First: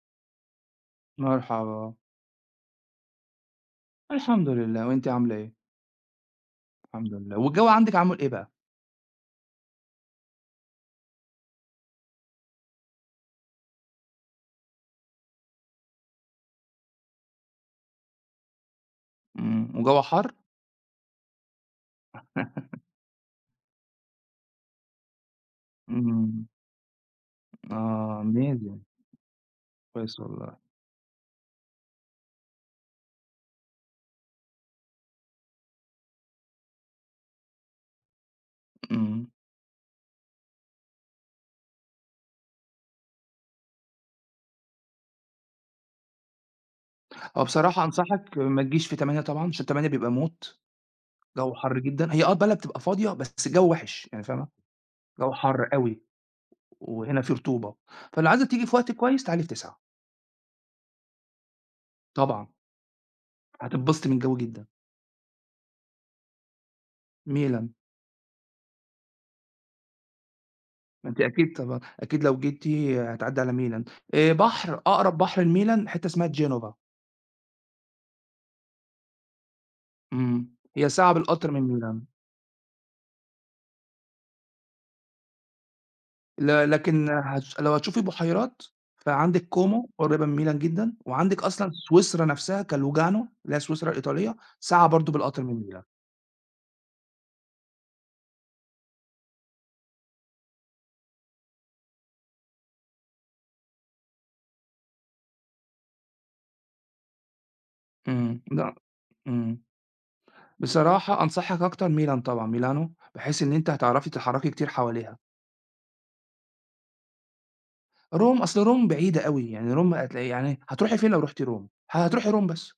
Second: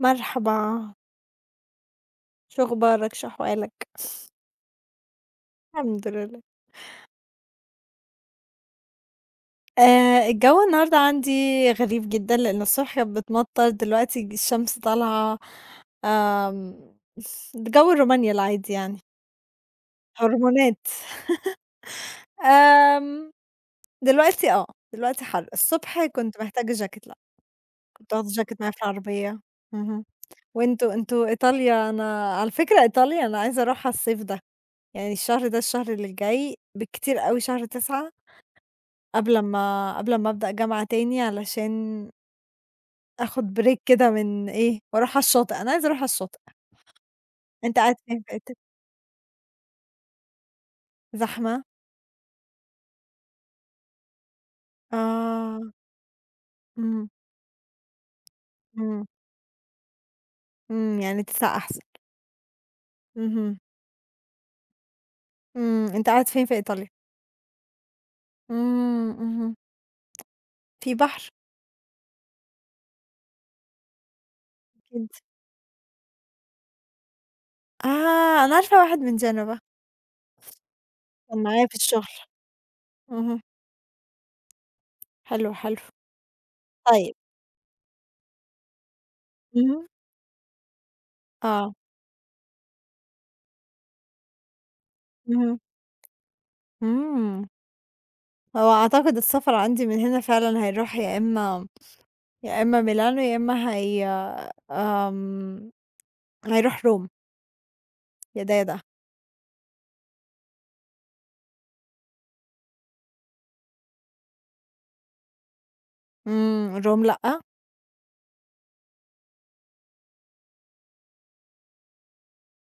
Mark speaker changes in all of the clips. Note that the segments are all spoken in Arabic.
Speaker 1: مرحبا،
Speaker 2: مرحبا،
Speaker 1: شو أخبارك، شو أحوالك؟
Speaker 2: الحمد لله، وأنتِ عاملة إيه؟
Speaker 1: الحمد لله.
Speaker 2: الحمد لله، والجو عندِك عامل إيه بقى؟
Speaker 1: الجو النهارده عندي غريب جدًا، لإن الصبح كانت بتمطّر، دلوقتي الشمس طالعة، آمم جو رومانيا العادي يعني،
Speaker 2: والجو حَر؟
Speaker 1: هرمونات. آمم دلوقتي دلوقتي حَر. الصبح كنت
Speaker 2: إمم،
Speaker 1: محتاجة جاكيت، لأ، كنت
Speaker 2: آه
Speaker 1: واخدة جاكيت معايا
Speaker 2: amazing.
Speaker 1: في العربية. اهم.
Speaker 2: كويس والله.
Speaker 1: وأنتم إيطاليا أنا على فكرة إيطاليا أنا عايزة أروحها الصيف ده، يعني الشهر ده، الشهر اللي جاي، بالكتير أوي شهر 9.
Speaker 2: إمم،
Speaker 1: قبل أمّا أبدأ جامعة تاني علشان آخُد break كده من إيه، وأروح على الشاطئ، أنا عايزة أروح على الشاطئ.
Speaker 2: هو
Speaker 1: أنت
Speaker 2: بصراحة
Speaker 1: قاعد فين في
Speaker 2: أنصحك
Speaker 1: حتّة
Speaker 2: ما تجيش في 8:00 طبعًا، عشان 8:00 بيبقى موت، جو
Speaker 1: زحمة؟
Speaker 2: حَر جدًا، هي البلد بتبقى فاضية بس الجو وِحِش، يعني فاهمة، الجو حَر
Speaker 1: آه.
Speaker 2: أوي،
Speaker 1: إمم،
Speaker 2: وهنا في رطوبة، فلو عايزة تيجي في وقت
Speaker 1: إمم،
Speaker 2: كويس تعالي في 9:00.
Speaker 1: إمم، يعني تدفع أحسن.
Speaker 2: طبعًا،
Speaker 1: اهم.
Speaker 2: هتتبسطي من الجو جدًا.
Speaker 1: إمم، أنت قاعد فين في إيطاليا؟
Speaker 2: ميلان.
Speaker 1: إمم، اهم. في
Speaker 2: ما أنتِ
Speaker 1: بحر
Speaker 2: أكيد طبعًا، أكيد لو جيتِ هتعدّي على ميلان، بحر
Speaker 1: أكيد.
Speaker 2: أقرب بحر لميلان حتة اسمها Genova.
Speaker 1: آه، أنا عارفة واحد من جنبة
Speaker 2: إمم. هي ساعة
Speaker 1: كان
Speaker 2: بالقطر من
Speaker 1: معايا في
Speaker 2: ميلان.
Speaker 1: الشغل. اهم. حلو، حلو.
Speaker 2: لكن
Speaker 1: طيب
Speaker 2: لو هتشوفي بحيرات، فعندِك
Speaker 1: اهم.
Speaker 2: كومو قريبة من ميلان جدًا، وعندِك أصلًا
Speaker 1: آه.
Speaker 2: سويسرا نفسها كلوجانو اللي هي سويسرا الإيطالية، ساعة برضه بالقطر من
Speaker 1: اهم.
Speaker 2: ميلان.
Speaker 1: إمم. هو أعتقد السفر عندي من هنا فعلًا هيروح يا إمّا ميلانو، يا إمّا هي آمم، هيروح روما،
Speaker 2: إمم.
Speaker 1: يا ده يا
Speaker 2: لأ.
Speaker 1: ده.
Speaker 2: إمم. بصراحة أنصحك أكتر ميلان طبعًا، ميلانو، بحيث إن أنتِ هتعرفي تتحرّكي كتير حواليها.
Speaker 1: إمم، روما لأ،
Speaker 2: أصل روم بعيدة أوي، يعني روم هتلاقي يعني هتروحي فين لو رُحتِ روم؟ هتروحي روم بس.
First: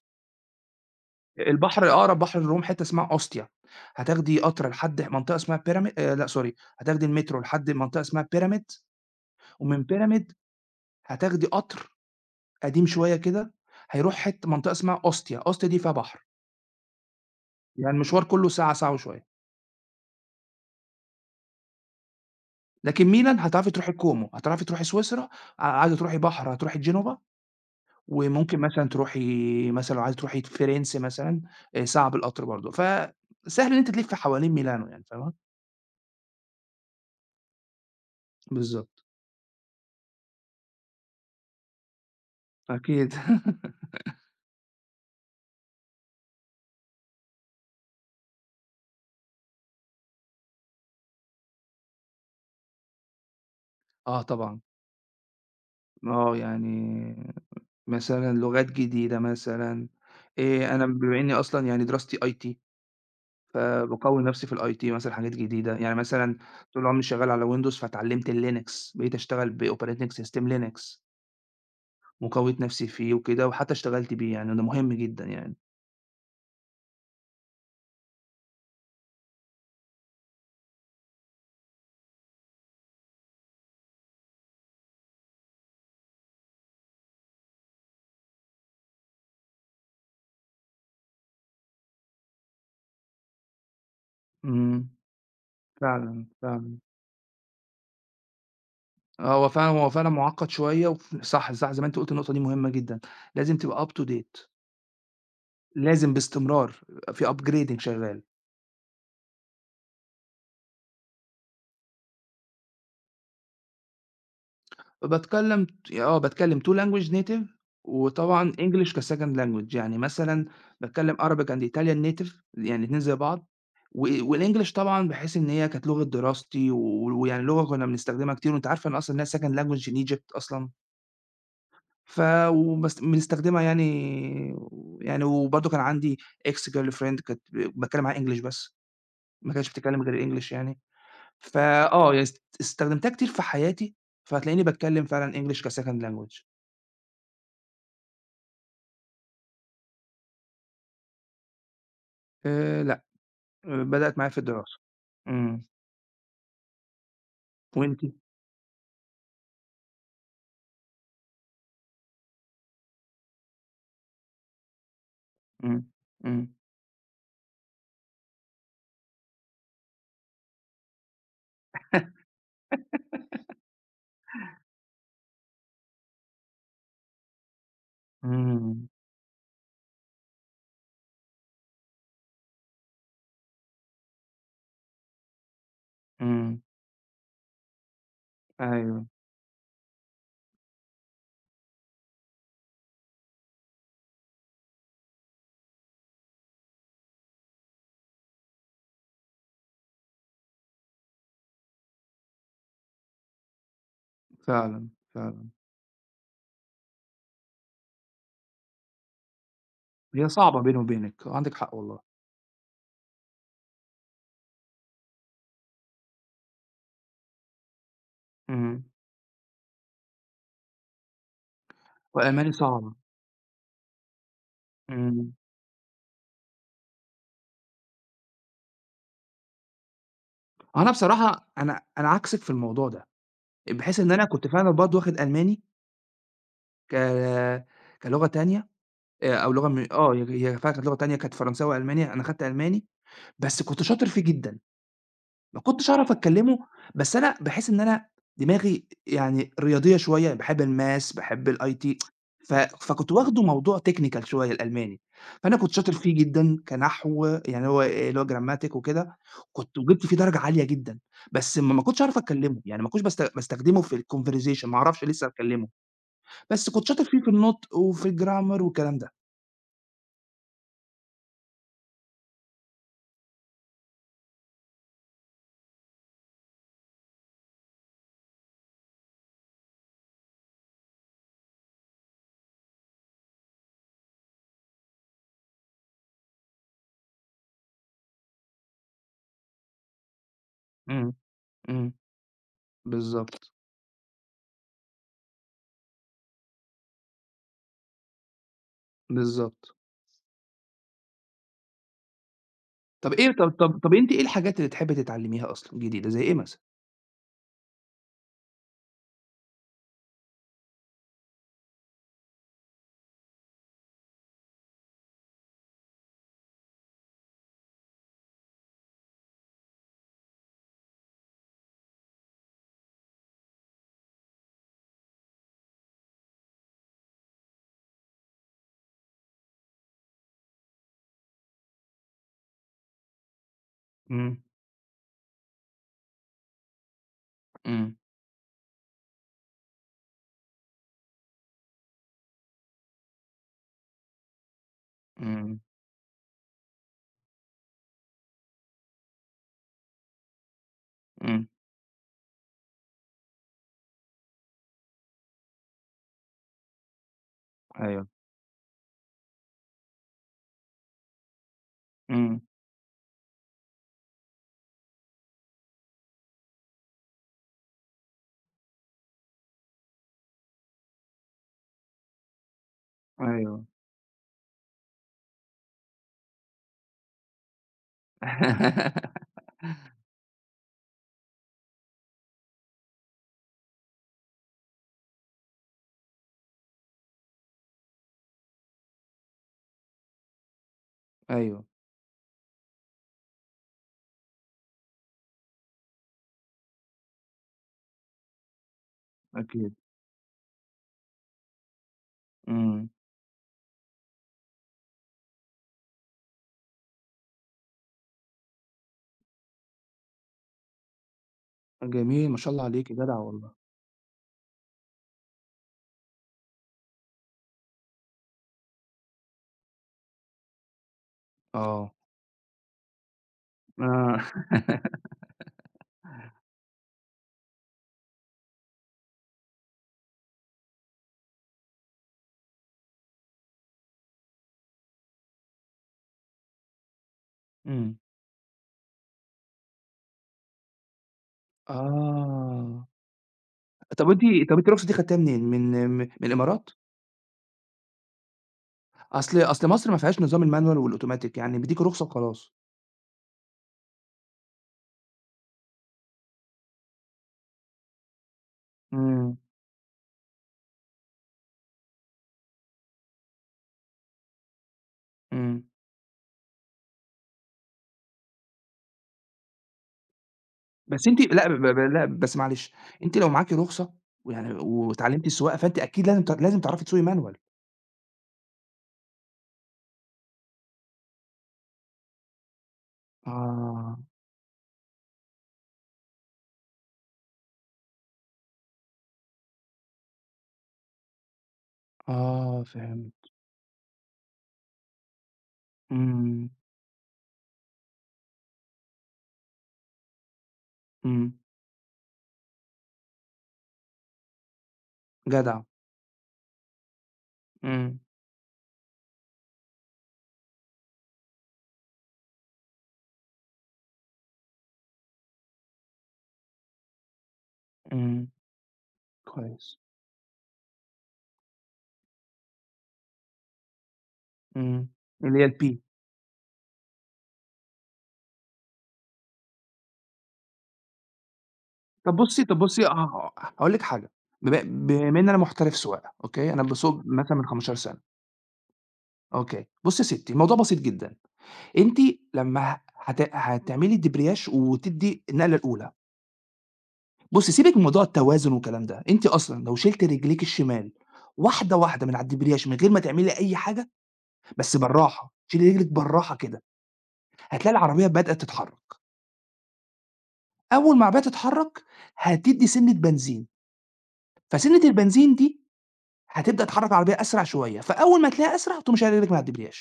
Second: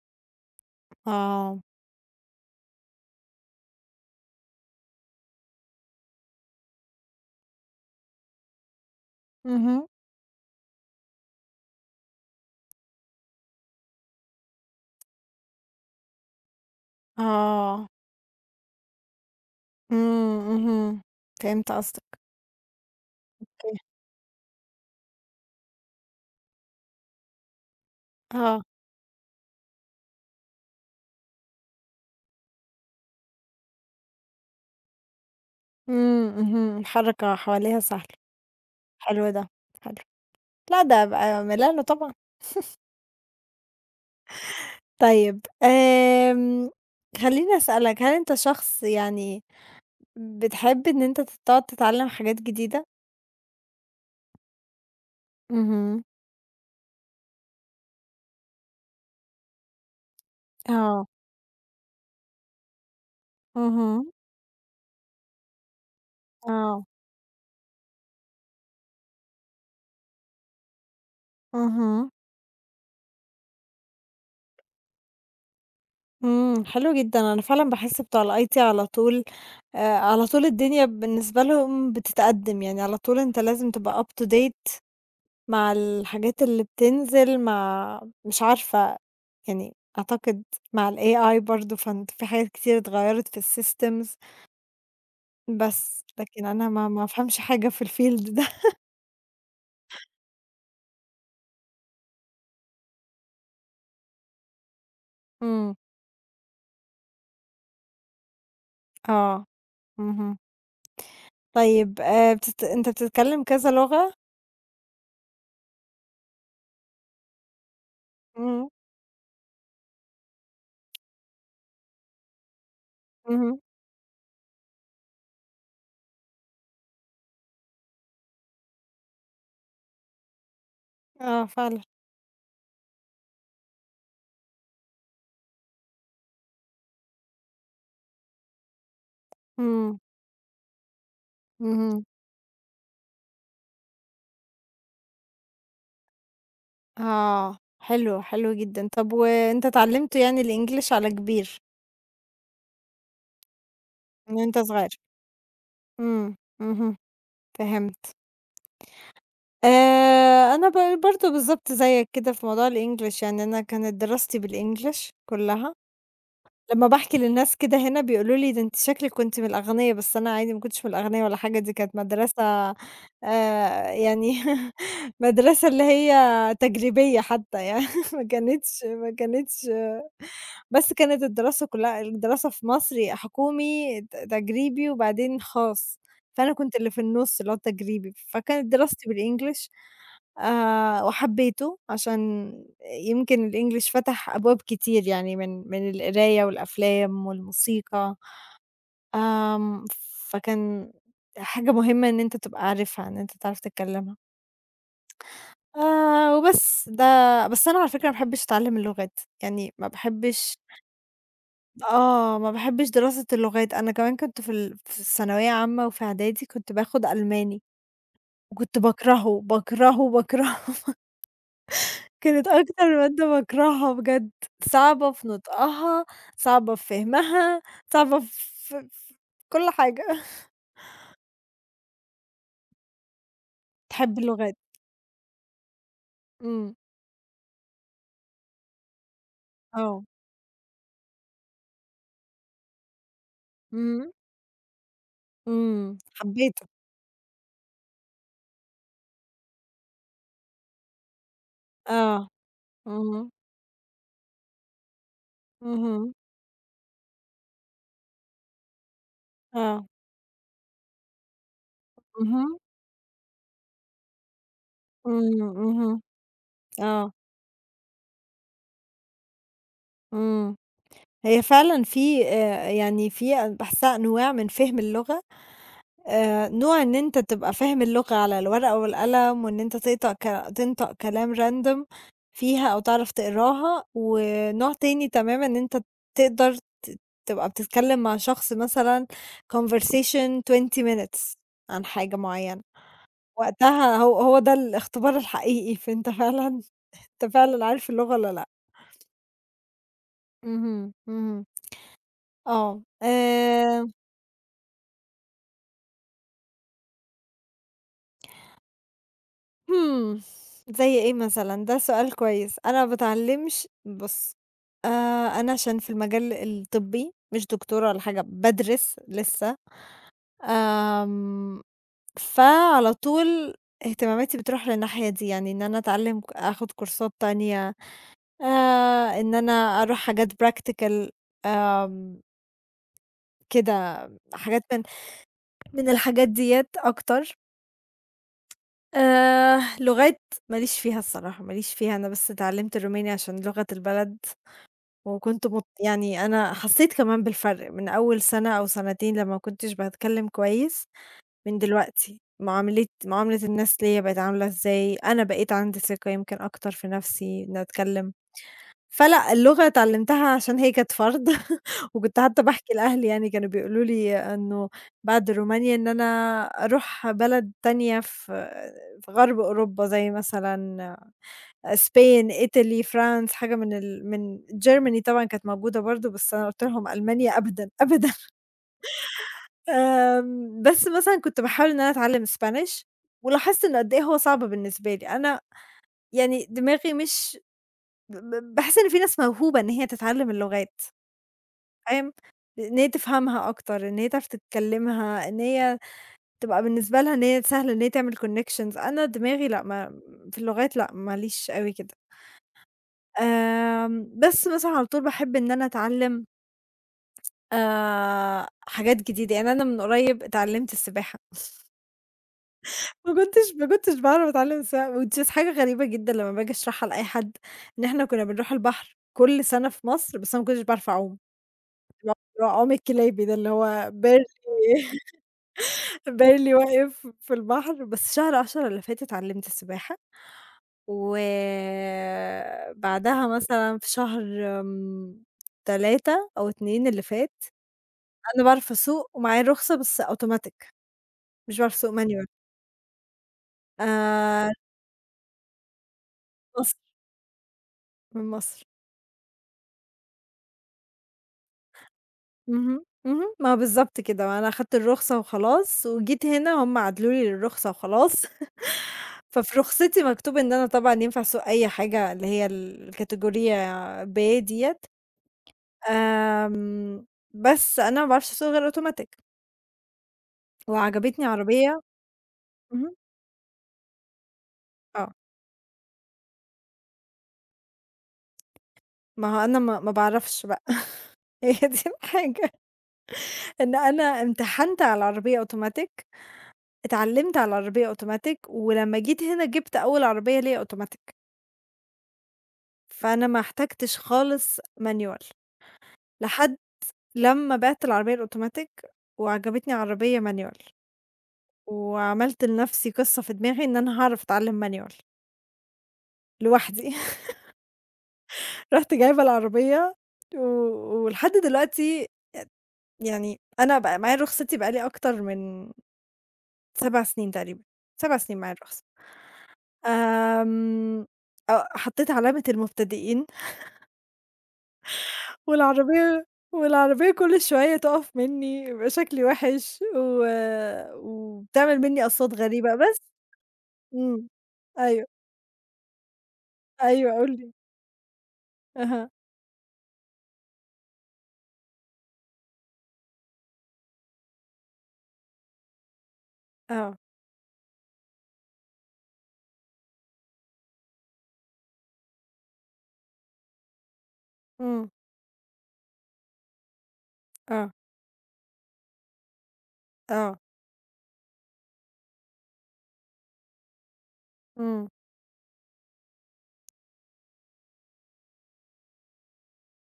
Speaker 1: آه،
Speaker 2: البحر أقرب بحر لروم حتّة اسمها أوستيا، هتاخدي قطر لحد منطقة اسمها pyramid. لأ، sorry، هتاخدي المترو لحد منطقة اسمها pyramid. ومن
Speaker 1: اهم،
Speaker 2: pyramid هتاخدي قطر قديم شوية كده، هيروح حتّة منطقة اسمها أوستيا، أوستيا دي فيها بحر،
Speaker 1: آه،
Speaker 2: يعني المشوار كلّه ساعة، ساعة وشوية.
Speaker 1: إمم، اهم، فهمت قصدك،
Speaker 2: لكن ميلان هتعرفي
Speaker 1: أوكي،
Speaker 2: تروحي كومو، هتعرفي تروحي سويسرا. عايزة تروحي بحر هتروحي جنوبا، وممكن
Speaker 1: آه،
Speaker 2: مثلًا تروحي مثلًا لو عايزة تروحي فرنسا مثلًا. ساعة بالقطر برضه، فسهل إن أنتِ تلفّي حوالين ميلانو يعني فاهمة؟
Speaker 1: إمم، اهم، الحركة حواليها سهلة،
Speaker 2: بالضبط.
Speaker 1: حلو ده، حلو. لأ، ده يبقى ميلانو طبعًا.
Speaker 2: أكيد.
Speaker 1: طيب، خلّيني أسألك، هل أنت شخص يعني بتحب إن أنت تقعد تتعلّم حاجات جديدة؟
Speaker 2: آه طبعًا.
Speaker 1: اهم،
Speaker 2: آه، يعني مثلًا لغات جديدة مثلًا. أنا
Speaker 1: آه،
Speaker 2: بما إني أصلًا يعني دراستي IT،
Speaker 1: اهم،
Speaker 2: فباقوّي نفسي في الIT مثلًا حاجات جديدة، يعني مثلًا طول
Speaker 1: آه،
Speaker 2: عمري شغّال على Windows فاتعلّمت الLinux، بقيت أشتغل بoperating system Linux،
Speaker 1: اهم.
Speaker 2: وقوّيت نفسي فيه وكده، وحتى اشتغلت بيه يعني وده مهم جدًا يعني.
Speaker 1: إمم، حلو جدًا، أنا فعلًا باحس بتوع الIT على طول على طول الدنيا بالنسبة لهم بتتقدّم، يعني على طول أنت لازم تبقى up to date مع الحاجات اللي بتنزل مع مش عارفة يعني أعتقد مع الAI برضه، فأنت في حاجات كتير اتغيّرت في الsystems
Speaker 2: إمم،
Speaker 1: بس،
Speaker 2: فعلًا،
Speaker 1: لكن أنا
Speaker 2: فعلًا.
Speaker 1: ما أفهمش حاجة في الfield ده.
Speaker 2: آه، هو فعلًا مُعقّد شوية. صح، صح، زي ما أنت قُلت النقطة دي مهمة جدًا، لازم تبقى up to date،
Speaker 1: إمم،
Speaker 2: لازم باستمرار، في upgrading شغّال.
Speaker 1: آه، اهم. طيب أنت بتتكلّم كذا لغة؟
Speaker 2: باتكلّم ت آه، باتكلّم two language native، وطبعًا
Speaker 1: إمم،
Speaker 2: English كsecond language، يعني مثلًا باتكلّم Arabic and Italian native يعني الاتنين زي بعض،
Speaker 1: اهم،
Speaker 2: و والEnglish طبعًا باحيث إن هي كانت لغة دراستي ويعني لغة كنّا بنستخدمها كتير وأنت عارفة إن أصلًا انها سكند لانجويج إن هي second language in Egypt أصلًا.
Speaker 1: آه فعلًا،
Speaker 2: ف بنستخدمها يعني وبرضه كان عندي ex girlfriend كانت باتكلّم معاها English بس، ما كانتش
Speaker 1: إمم،
Speaker 2: بتتكلّم غير English يعني.
Speaker 1: اهم.
Speaker 2: يعني استخدمتها كتير في حياتي، فهتلاقيني باتكلّم فعلًا English كsecond language.
Speaker 1: آه، حلو، حلو جدًا. طب وأنت اتعلّمت يعني الإنجليش على كبير
Speaker 2: لأ، بدأت معايا
Speaker 1: من
Speaker 2: في
Speaker 1: وأنت
Speaker 2: الدراسة.
Speaker 1: صغير؟
Speaker 2: إمم،
Speaker 1: إمم، اهم،
Speaker 2: وأنتِ؟
Speaker 1: فهمت. أنا برضه بالضبط زيك كده في موضوع الإنجليش، يعني أنا كانت دراستي بالإنجليش كلّها.
Speaker 2: إمم، إمم،
Speaker 1: لمّا باحكي للناس كده هنا بيقولوا لي: "ده أنتِ شكلِك كنتِ من الأغنيا." بس أنا عادي ما كنتش من الأغنيا ولا حاجة، دي كانت مدرسة يعني مدرسة اللي هي تجريبية حتى يعني ما كانتش
Speaker 2: إمم،
Speaker 1: ما كانتش بس كانت الدراسة كلها الدراسة في مصر حكومي، تجريبي وبعدين خاص، فأنا
Speaker 2: إمم،
Speaker 1: كنت اللي في النُص اللي هو التجريبي، فكانت
Speaker 2: أيوه،
Speaker 1: دراستي بالEnglish وحبيته عشان يمكن الEnglish فتح أبواب كتير يعني من القراية والأفلام والموسيقى، آمم فكان حاجة مهمة إن أنت تبقى عارفها، إن أنت تعرف تتكلمها.
Speaker 2: فعلًا، فعلًا.
Speaker 1: وبس، ده بس أنا على فكرة ما باحبش أتعلم اللغات، يعني ما
Speaker 2: هي
Speaker 1: باحبش
Speaker 2: صعبة بيني وبينِك، عندِك حق والله.
Speaker 1: ما باحبش دراسة اللغات، أنا كمان كنت في الثانوية عامة وفي إعدادي كنت باخد ألماني، وكنت
Speaker 2: إمم،
Speaker 1: باكرهه، باكرهه، باكرهه، كانت
Speaker 2: وألماني صعبة.
Speaker 1: أكتر مادة باكرهها بجد، صعبة في
Speaker 2: إمم،
Speaker 1: نطقها، صعبة في فهمها، صعبة في في كل حاجة.
Speaker 2: أنا بصراحة أنا عكسِك في الموضوع ده، بحيث إن
Speaker 1: باحب
Speaker 2: أنا كنت
Speaker 1: اللغات،
Speaker 2: فعلًا برضه واخد ألماني
Speaker 1: إمم،
Speaker 2: ك كلغة تانية. أو لغة م
Speaker 1: آه،
Speaker 2: آه، هي فعلًا كانت لغة تانية، كانت فرنساوي، ألماني، أنا خدت ألماني، بس كنت شاطر
Speaker 1: إمم،
Speaker 2: فيه جدًا. ما كنتش
Speaker 1: إمم،
Speaker 2: أعرف أتكلّمه،
Speaker 1: حبيته،
Speaker 2: بس أنا باحس إن أنا دماغي يعني رياضية شوية، باحب الMaths باحب الIT،
Speaker 1: آه،
Speaker 2: فكنت
Speaker 1: اهم،
Speaker 2: واخده موضوع technical شوية الألماني، فأنا كنت شاطر
Speaker 1: اهم،
Speaker 2: فيه جدًا كنحو يعني هو اللي هو Grammatic وكده، كنت
Speaker 1: آه،
Speaker 2: وجِبت فيه درجة عالية جدًا، بس ما كنتش أعرف
Speaker 1: اهم،
Speaker 2: أتكلّمه، يعني ما كنتش باستخدمه في الconversation، ما أعرفش لسه
Speaker 1: إمم،
Speaker 2: أتكلّمه،
Speaker 1: اهم،
Speaker 2: بس كنت شاطر
Speaker 1: آه،
Speaker 2: فيه في النُطق وفي الgrammar والكلام ده.
Speaker 1: إمم. هي فعلًا في يعني في أنا باحسها أنواع من فهم اللغة، نوع إن أنت تبقى فاهم اللغة على الورقة والقلم وإن أنت تقطع ك تنطق كلام random فيها أو تعرف تقراها، ونوع تاني تمامًا إن أنت تقدر ت تبقى بتتكلم مع شخص مثلًا conversation 20
Speaker 2: إمم،
Speaker 1: minutes عن
Speaker 2: إمم،
Speaker 1: حاجة معينة،
Speaker 2: بالضبط،
Speaker 1: وقتها هو ده الاختبار الحقيقي، فأنت فعلًا عارف اللغة والّا لأ.
Speaker 2: بالضبط.
Speaker 1: اهم، اهم، آه،
Speaker 2: طَب إيه طَب طَب طَب أنتِ إيه الحاجات اللي تحبّي تتعلّميها أصلًا جديدة، زي إيه مثلًا؟
Speaker 1: همم، زي إيه مثلًا؟ ده سؤال كويس، أنا ما باتعلّمش بُص، آآ أنا عشان في المجال الطبّي مش دكتورة ولا حاجة، بادرس لسه، آمم، فعلى طول اهتماماتي بتروح للناحية دي، يعني إن أنا أتعلّم آخُد كورسات تانية، إن أنا أروح حاجات practical، آمم، كده
Speaker 2: إمم،
Speaker 1: حاجات من الحاجات ديّة أكتر.
Speaker 2: إمم،
Speaker 1: لغات ما ليش فيها الصراحة، ما ليش فيها، أنا بس اتعلّمت الروماني عشان لغة البلد، وكنت
Speaker 2: إمم،
Speaker 1: مت يعني أنا حسّيت كمان بالفرق من أول سَنة أو سَنتين لمّا ما كنتش باتكلّم كويس
Speaker 2: إمم،
Speaker 1: من دلوقتي، معاملة الناس ليّا بقت عاملة إزاي، أنا بقيت عندي ثقة يمكن أكتر في نَفْسي إنّي
Speaker 2: أيوه،
Speaker 1: أتكلّم. فلأ، اللغة اتعلّمتها عشان هي كانت فرض وكنت
Speaker 2: إمم،
Speaker 1: حتى باحكي لأهلي يعني كانوا بيقولوا لي إنه بعد رومانيا إن أنا أروح بلد تانية في غرب أوروبا زي مثلًا إسبان، إيطالي، فرانس، حاجة
Speaker 2: أيوه،
Speaker 1: من Germany طبعًا كانت موجودة برضه، بس أنا قُلت لهم ألمانيا أبدًا، أبدًا. بس مثلًا كنت باحاول إن أنا أتعلّم Spanish ولاحظت إنه قد إيه هو صعب بالنسبة لي، أنا يعني دماغي مش ب ب باحس إن في ناس موهوبة إن هي تتعلّم اللغات.
Speaker 2: أيوه،
Speaker 1: فاهم؟ إن هي تفهمها أكتر، إن هي تعرف تتكلّمها، إن هي تبقى بالنسبة لها إن هي سهل إن هي تعمل connections. أنا دماغي لأ،
Speaker 2: أكيد،
Speaker 1: ما في اللغات لأ، ما ليش أوي كده.
Speaker 2: إمم،
Speaker 1: بس مثلًا على طول باحب إن أنا أتعلّم حاجات جديدة، يعني أنا من قريب اتعلّمت السباحة،
Speaker 2: جميل ما شاء الله عليكِ
Speaker 1: ما
Speaker 2: جدعة والله،
Speaker 1: كنتش ما كنتش باعرف أتعلّم السباحة which is حاجة غريبة جدًا لمّا باجي أشرحها لأي حد، إن إحنا كُنّا بنروح البحر كل سنة في مصر، بس أنا ما كنتش باعرف أعوم،
Speaker 2: آه،
Speaker 1: اللي هو عوم الكلابي ده اللي هو
Speaker 2: آه،
Speaker 1: barely باين لي واقف في البحر، بس شهر 10 اللي فاتت اتعلّمت السباحة، وبعدها مثلًا في شهر آمم 3 أو 2 اللي فات،
Speaker 2: إمم،
Speaker 1: أنا باعرف أسوق ومعايا الرخصة بس automatic، مش باعرف أسوق manual.
Speaker 2: آه.
Speaker 1: آآ
Speaker 2: طب وأنتِ طب أنتِ الرخصة دي خدتيها منين، من الإمارات؟
Speaker 1: مصر، من مصر.
Speaker 2: أصل مصر ما فيهاش نظام الmanual والأوتوماتيك يعني بيديكِ رخصة وخلاص.
Speaker 1: اهم، اهم، ما هو بالضبط كده، أنا أخدت الرخصة وخلاص، وجيت هنا هُم عادلوا لي الرخصة وخلاص،
Speaker 2: إمم،
Speaker 1: ففي رخصتي مكتوب إن أنا طبعًا ينفع أسوق أي حاجة اللي هي الكاتيجورية B ديّة.
Speaker 2: إمم،
Speaker 1: آمم، بس أنا ما باعرفش أسوق غير أوتوماتيك،
Speaker 2: بس أنتِ
Speaker 1: وعجبتني
Speaker 2: لأ ب ب
Speaker 1: عربية.
Speaker 2: لأ بس معلش،
Speaker 1: اهم،
Speaker 2: أنتِ لو معاكِ رخصة ويعني
Speaker 1: آه،
Speaker 2: واتعلمتِ السواقة فأنتِ أكيد لازم تعرفي تسوقي manual.
Speaker 1: ما هو أنا ما باعرفش بقى. هي دي الحاجة، إن
Speaker 2: آه،
Speaker 1: أنا امتحنت على عربية أوتوماتيك، اتعلمت على عربية أوتوماتيك، ولمّا جيت هنا جبت أول عربية ليّا أوتوماتيك،
Speaker 2: آه، فهمت.
Speaker 1: فأنا ما احتجتش خالص manual
Speaker 2: إمم،
Speaker 1: لحد لمّا بِعت العربية الأوتوماتيك، وعجبتني عربية manual،
Speaker 2: إمم،
Speaker 1: وعملت لنفسي قصة في دماغي إن أنا هاعرف أتعلم manual
Speaker 2: جدع،
Speaker 1: لوحدي.
Speaker 2: إمم،
Speaker 1: رُحت جايبة العربية و ولحد دلوقتي أ يعني أنا بقى معايا رخصتي بقى لي أكتر من 7 سنين تقريبًا، 7
Speaker 2: إمم،
Speaker 1: سنين معايا الرخصة.
Speaker 2: كويس،
Speaker 1: آمم، آه، حطيت علامة المبتدئين،
Speaker 2: إمم، اللي هي الP.
Speaker 1: والعربية والعربية كل شوية تُقف منّي، يبقى شكلي وِحِش وبتعمل منّي
Speaker 2: طب
Speaker 1: أصوات
Speaker 2: بُصّي طب
Speaker 1: غريبة
Speaker 2: بُصّي ه
Speaker 1: بس.
Speaker 2: ه هاقول لِك حاجة،
Speaker 1: إمم،
Speaker 2: بما
Speaker 1: أيوه،
Speaker 2: بما إن أنا محترف سواقة أوكي، أنا باسوق
Speaker 1: أيوه قُل
Speaker 2: مثلًا من
Speaker 1: لي.
Speaker 2: 15 سنة.
Speaker 1: أها،
Speaker 2: أوكي، بُصّي يا ستّي الموضوع بسيط جدًا، أنتِ لمّا ه هت هتعملي دبرياج وتدّي النقلة الأولى،
Speaker 1: آه،
Speaker 2: بُصّي سيبِك من موضوع التوازن والكلام ده، أنتِ أصلًا لو شِلتِ رجليك الشمال واحدة، واحدة من على الدبرياج من غير ما تعملي أي حاجة، بس
Speaker 1: إمم،
Speaker 2: بالراحة، شيلي رجلِك بالراحة كده، هتلاقي
Speaker 1: آه،
Speaker 2: العربية بدأت تتحرك.
Speaker 1: آه،
Speaker 2: أول ما العربية تتحرّك هتدّي سِنّة بنزين، فسِنّة
Speaker 1: إمم،
Speaker 2: البنزين دي هتبدأ تحرّك العربية أسرع شوية، فأول ما تلاقيها أسرع تقوم شايل رجلِك من على الدبرياج.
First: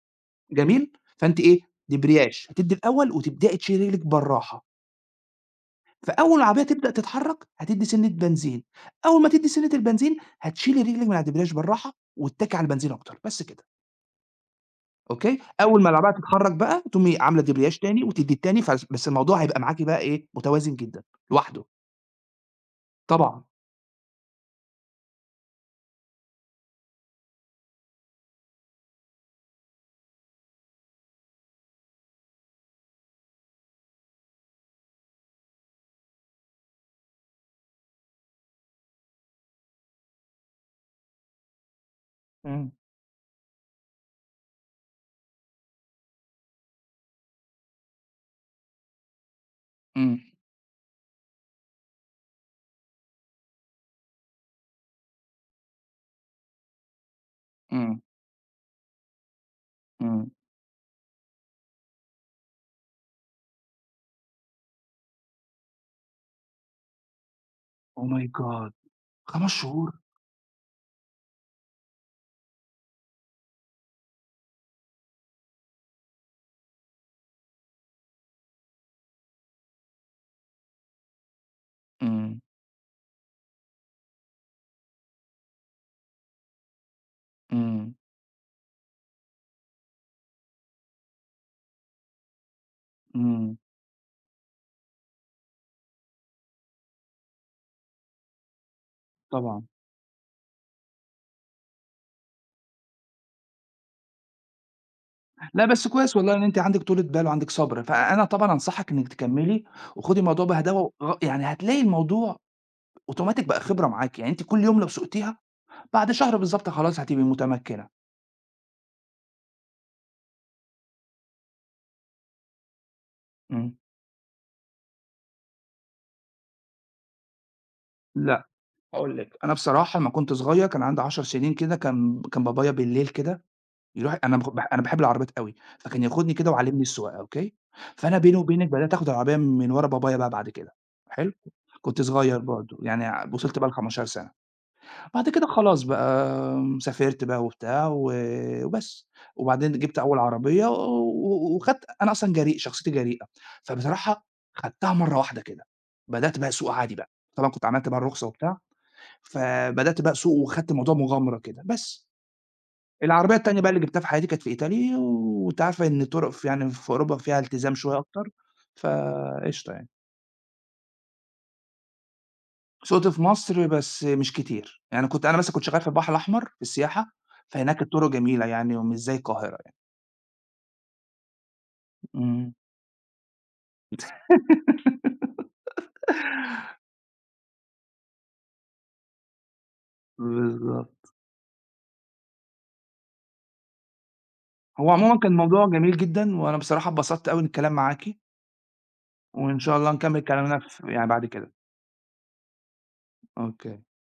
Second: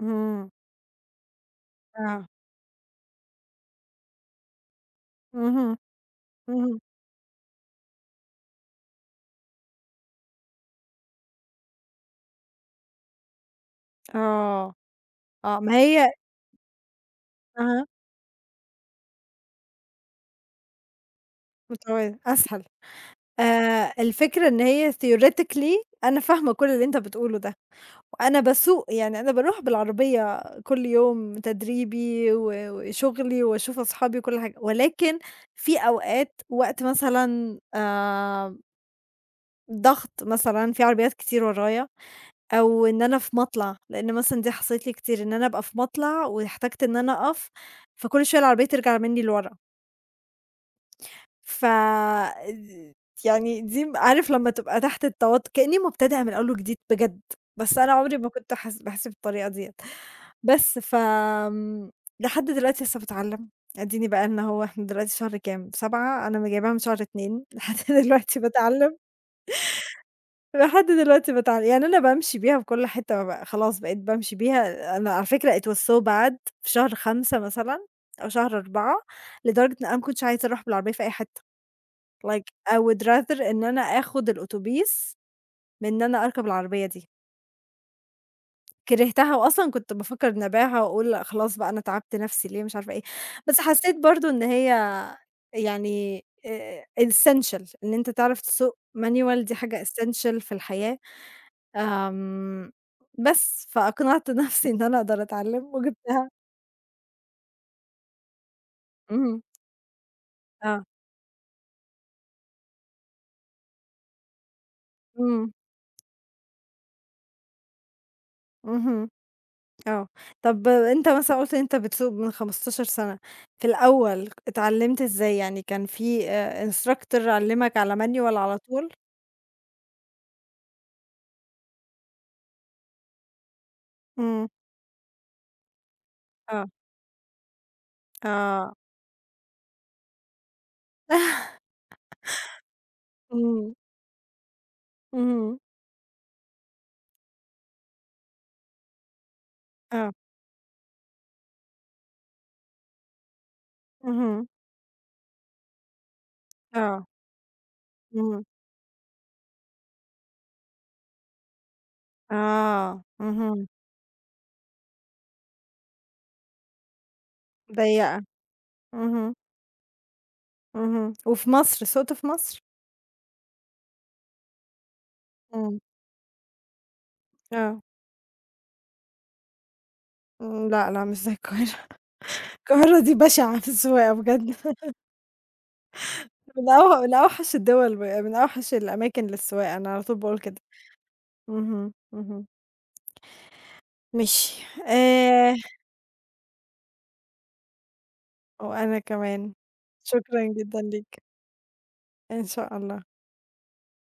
Speaker 1: إمم،
Speaker 2: جميل؟ فأنتِ إيه،
Speaker 1: آه،
Speaker 2: دبرياج، هتدّي الأول وتبدئي تشيلي رجلِك بالراحة،
Speaker 1: اهم،
Speaker 2: فأول ما العربية
Speaker 1: اهم،
Speaker 2: تبدأ تتحرّك هتدّي سِنّة بنزين، أول ما تدّي سِنّة البنزين هتشيلي رجلِك من على الدبرياج بالراحة واتّكي على البنزين أكتر، بس كده.
Speaker 1: آه.
Speaker 2: أوكي؟
Speaker 1: آه، ما
Speaker 2: أول ما
Speaker 1: هي
Speaker 2: العربية تتحرّك بقى تقومي عاملة دبرياج
Speaker 1: أها،
Speaker 2: تاني وتدّي التاني بس الموضوع هيبقى معاكِ بقى إيه، متوازن جدًا لوحده.
Speaker 1: متعودة، أسهل.
Speaker 2: طبعًا.
Speaker 1: الفكرة إن هي theoretically أنا فاهمة كل اللي أنت بتقوله ده، وأنا باسوق يعني أنا باروح بالعربية كل يوم تدريبي وشغلي واشوف أصحابي وكل حاجة، ولكن في أوقات وقت مثلًا، ضغط مثلًا في عربيات كتير ورايا،
Speaker 2: إمم.
Speaker 1: أو إن أنا في مطلع، لأن مثلًا دي حصلت لي كتير إن أنا أبقى في مطلع واحتجت إن أنا أقف، فكل شوية العربية ترجع منّي لورا.
Speaker 2: إمم،
Speaker 1: ف د يعني دي عارف لمّا تبقى تحت التوتر كإنّي مبتدئة من أول وجديد بجد، بس أنا
Speaker 2: إمم،
Speaker 1: عمري ما كنت باحس بالطريقة ديّة،
Speaker 2: إمم.
Speaker 1: بس ف آمم، لحد دلوقتي لسه باتعلّم، أديني بقالنا أهو إحنا دلوقتي شهر كام، 7، أنا جايباها من شهر 2 لحد
Speaker 2: Oh my
Speaker 1: دلوقتي
Speaker 2: God!
Speaker 1: باتعلّم،
Speaker 2: 5 شهور!
Speaker 1: لحد دلوقتي باتعلّم، يعني أنا بامشي بيها في كل حتّة بقى خلاص بقيت بامشي بيها، أنا على فكرة it was so bad في شهر 5 مثلًا أو شهر 4، لدرجة إن أنا ما كنتش عايزة أروح بالعربية في أي حتّة.
Speaker 2: إمم،
Speaker 1: like I would rather إن أنا آخد الأوتوبيس من إن أنا أركب العربية دي،
Speaker 2: إمم،
Speaker 1: كرهتها وأصلًا كنت بافكر إني أبيعها وأقول لأ خلاص بقى، أنا تعبت نفسي ليه مش عارفة إيه،
Speaker 2: إمم.
Speaker 1: بس حسيت برضه إن هي يعني essential إن أنت تعرف تسوق manual، دي
Speaker 2: طبعًا.
Speaker 1: حاجة essential في الحياة. آمم بس، فأقنعت نفسي إن أنا أقدر
Speaker 2: لأ،
Speaker 1: أتعلم
Speaker 2: بس كويس
Speaker 1: وجبتها.
Speaker 2: والله إن أنتِ عندِك طولة بال وعندِك صبر، فأنا طبعًا أنصحِك إنِّك
Speaker 1: اهم،
Speaker 2: تكمّلي وخُدي الموضوع
Speaker 1: آه،
Speaker 2: بهداوة. يعني هتلاقي الموضوع أوتوماتيك بقى خبرة معاكِ، يعني أنتِ كل يوم لو سُقتيها
Speaker 1: إمم،
Speaker 2: بعد شهر بالضبط خلاص هتبقي متمكّنة.
Speaker 1: اهم. آه. طب أنت مثلًا قُلت إن أنت بتسوق من 15 سَنة، في
Speaker 2: إمم.
Speaker 1: الأول اتعلّمت إزاي؟ يعني كان في instructor علّمك على manual
Speaker 2: لأ،
Speaker 1: على طول؟
Speaker 2: هاقول لك، أنا بصراحة لمّا كنت صغير كان عندي 10 سنين كده، كان بابايا بالليل كده. الواحد أنا
Speaker 1: إمم.
Speaker 2: باخ باح أنا باحب العربيات أوي، فكان ياخدني كده
Speaker 1: آه.
Speaker 2: ويعلّمني السواقة أوكي. فأنا بيني وبينِك
Speaker 1: آه.
Speaker 2: بدأت آخُد العربية من ورا بابايا بقى بعد كده. حلو، كنت صغير برضه، يعني وصلت بقى
Speaker 1: إمم.
Speaker 2: ل15 سَنة، بعد كده
Speaker 1: اهم.
Speaker 2: خلاص بقى سافرت بقى وبتاع وبس، وبعدين جِبت
Speaker 1: آه.
Speaker 2: أول عربية و و وخدت أنا أصلًا جريء، شخصيتي جريئة، فبصراحة
Speaker 1: اهم.
Speaker 2: خدتها مرّة واحدة كده، بدأت بقى أسوق عادي
Speaker 1: آه.
Speaker 2: بقى، طبعًا كنت عملت بقى الرخصة
Speaker 1: اهم.
Speaker 2: وبتاع، فبدأت بقى أسوق وخدت الموضوع مغامرة كده، بس.
Speaker 1: آه.
Speaker 2: العربية التانية
Speaker 1: اهم.
Speaker 2: بقى اللي جِبتها في حياتي كانت في إيطالي، وأنتِ عارفة إن طُرق في يعني في أوروبا فيها التزام شوية
Speaker 1: ضيّقة.
Speaker 2: أكتر،
Speaker 1: اهم.
Speaker 2: فقشطة يعني.
Speaker 1: اهم. وفي مصر، سُقت في مصر؟
Speaker 2: سُقت في مصر بس مش كتير، يعني كنت أنا مثلًا كنت
Speaker 1: إمم.
Speaker 2: شغّال في البحر الأحمر في السياحة، فهناك
Speaker 1: آه.
Speaker 2: الطُرق جميلة يعني ومش زي القاهرة يعني.
Speaker 1: إمم. لأ، لأ، مش زي القاهرة.
Speaker 2: إمم،
Speaker 1: القاهرة دي بشعة في السواقة بجد. من أوحش الدول من أوحش الأماكن للسواقة، أنا على طول باقول كده.
Speaker 2: بالضبط.
Speaker 1: اهم، اهم. ماشي
Speaker 2: هو عمومًا كان الموضوع جميل جدًا، وأنا بصراحة اتبسطت أوي من الكلام معاكِ،
Speaker 1: وأنا كمان.
Speaker 2: وإن شاء الله نكمّل
Speaker 1: شكرًا
Speaker 2: كلامنا
Speaker 1: جدًا
Speaker 2: يعني
Speaker 1: ليك،
Speaker 2: بعد كده.
Speaker 1: إن شاء الله.
Speaker 2: أوكي.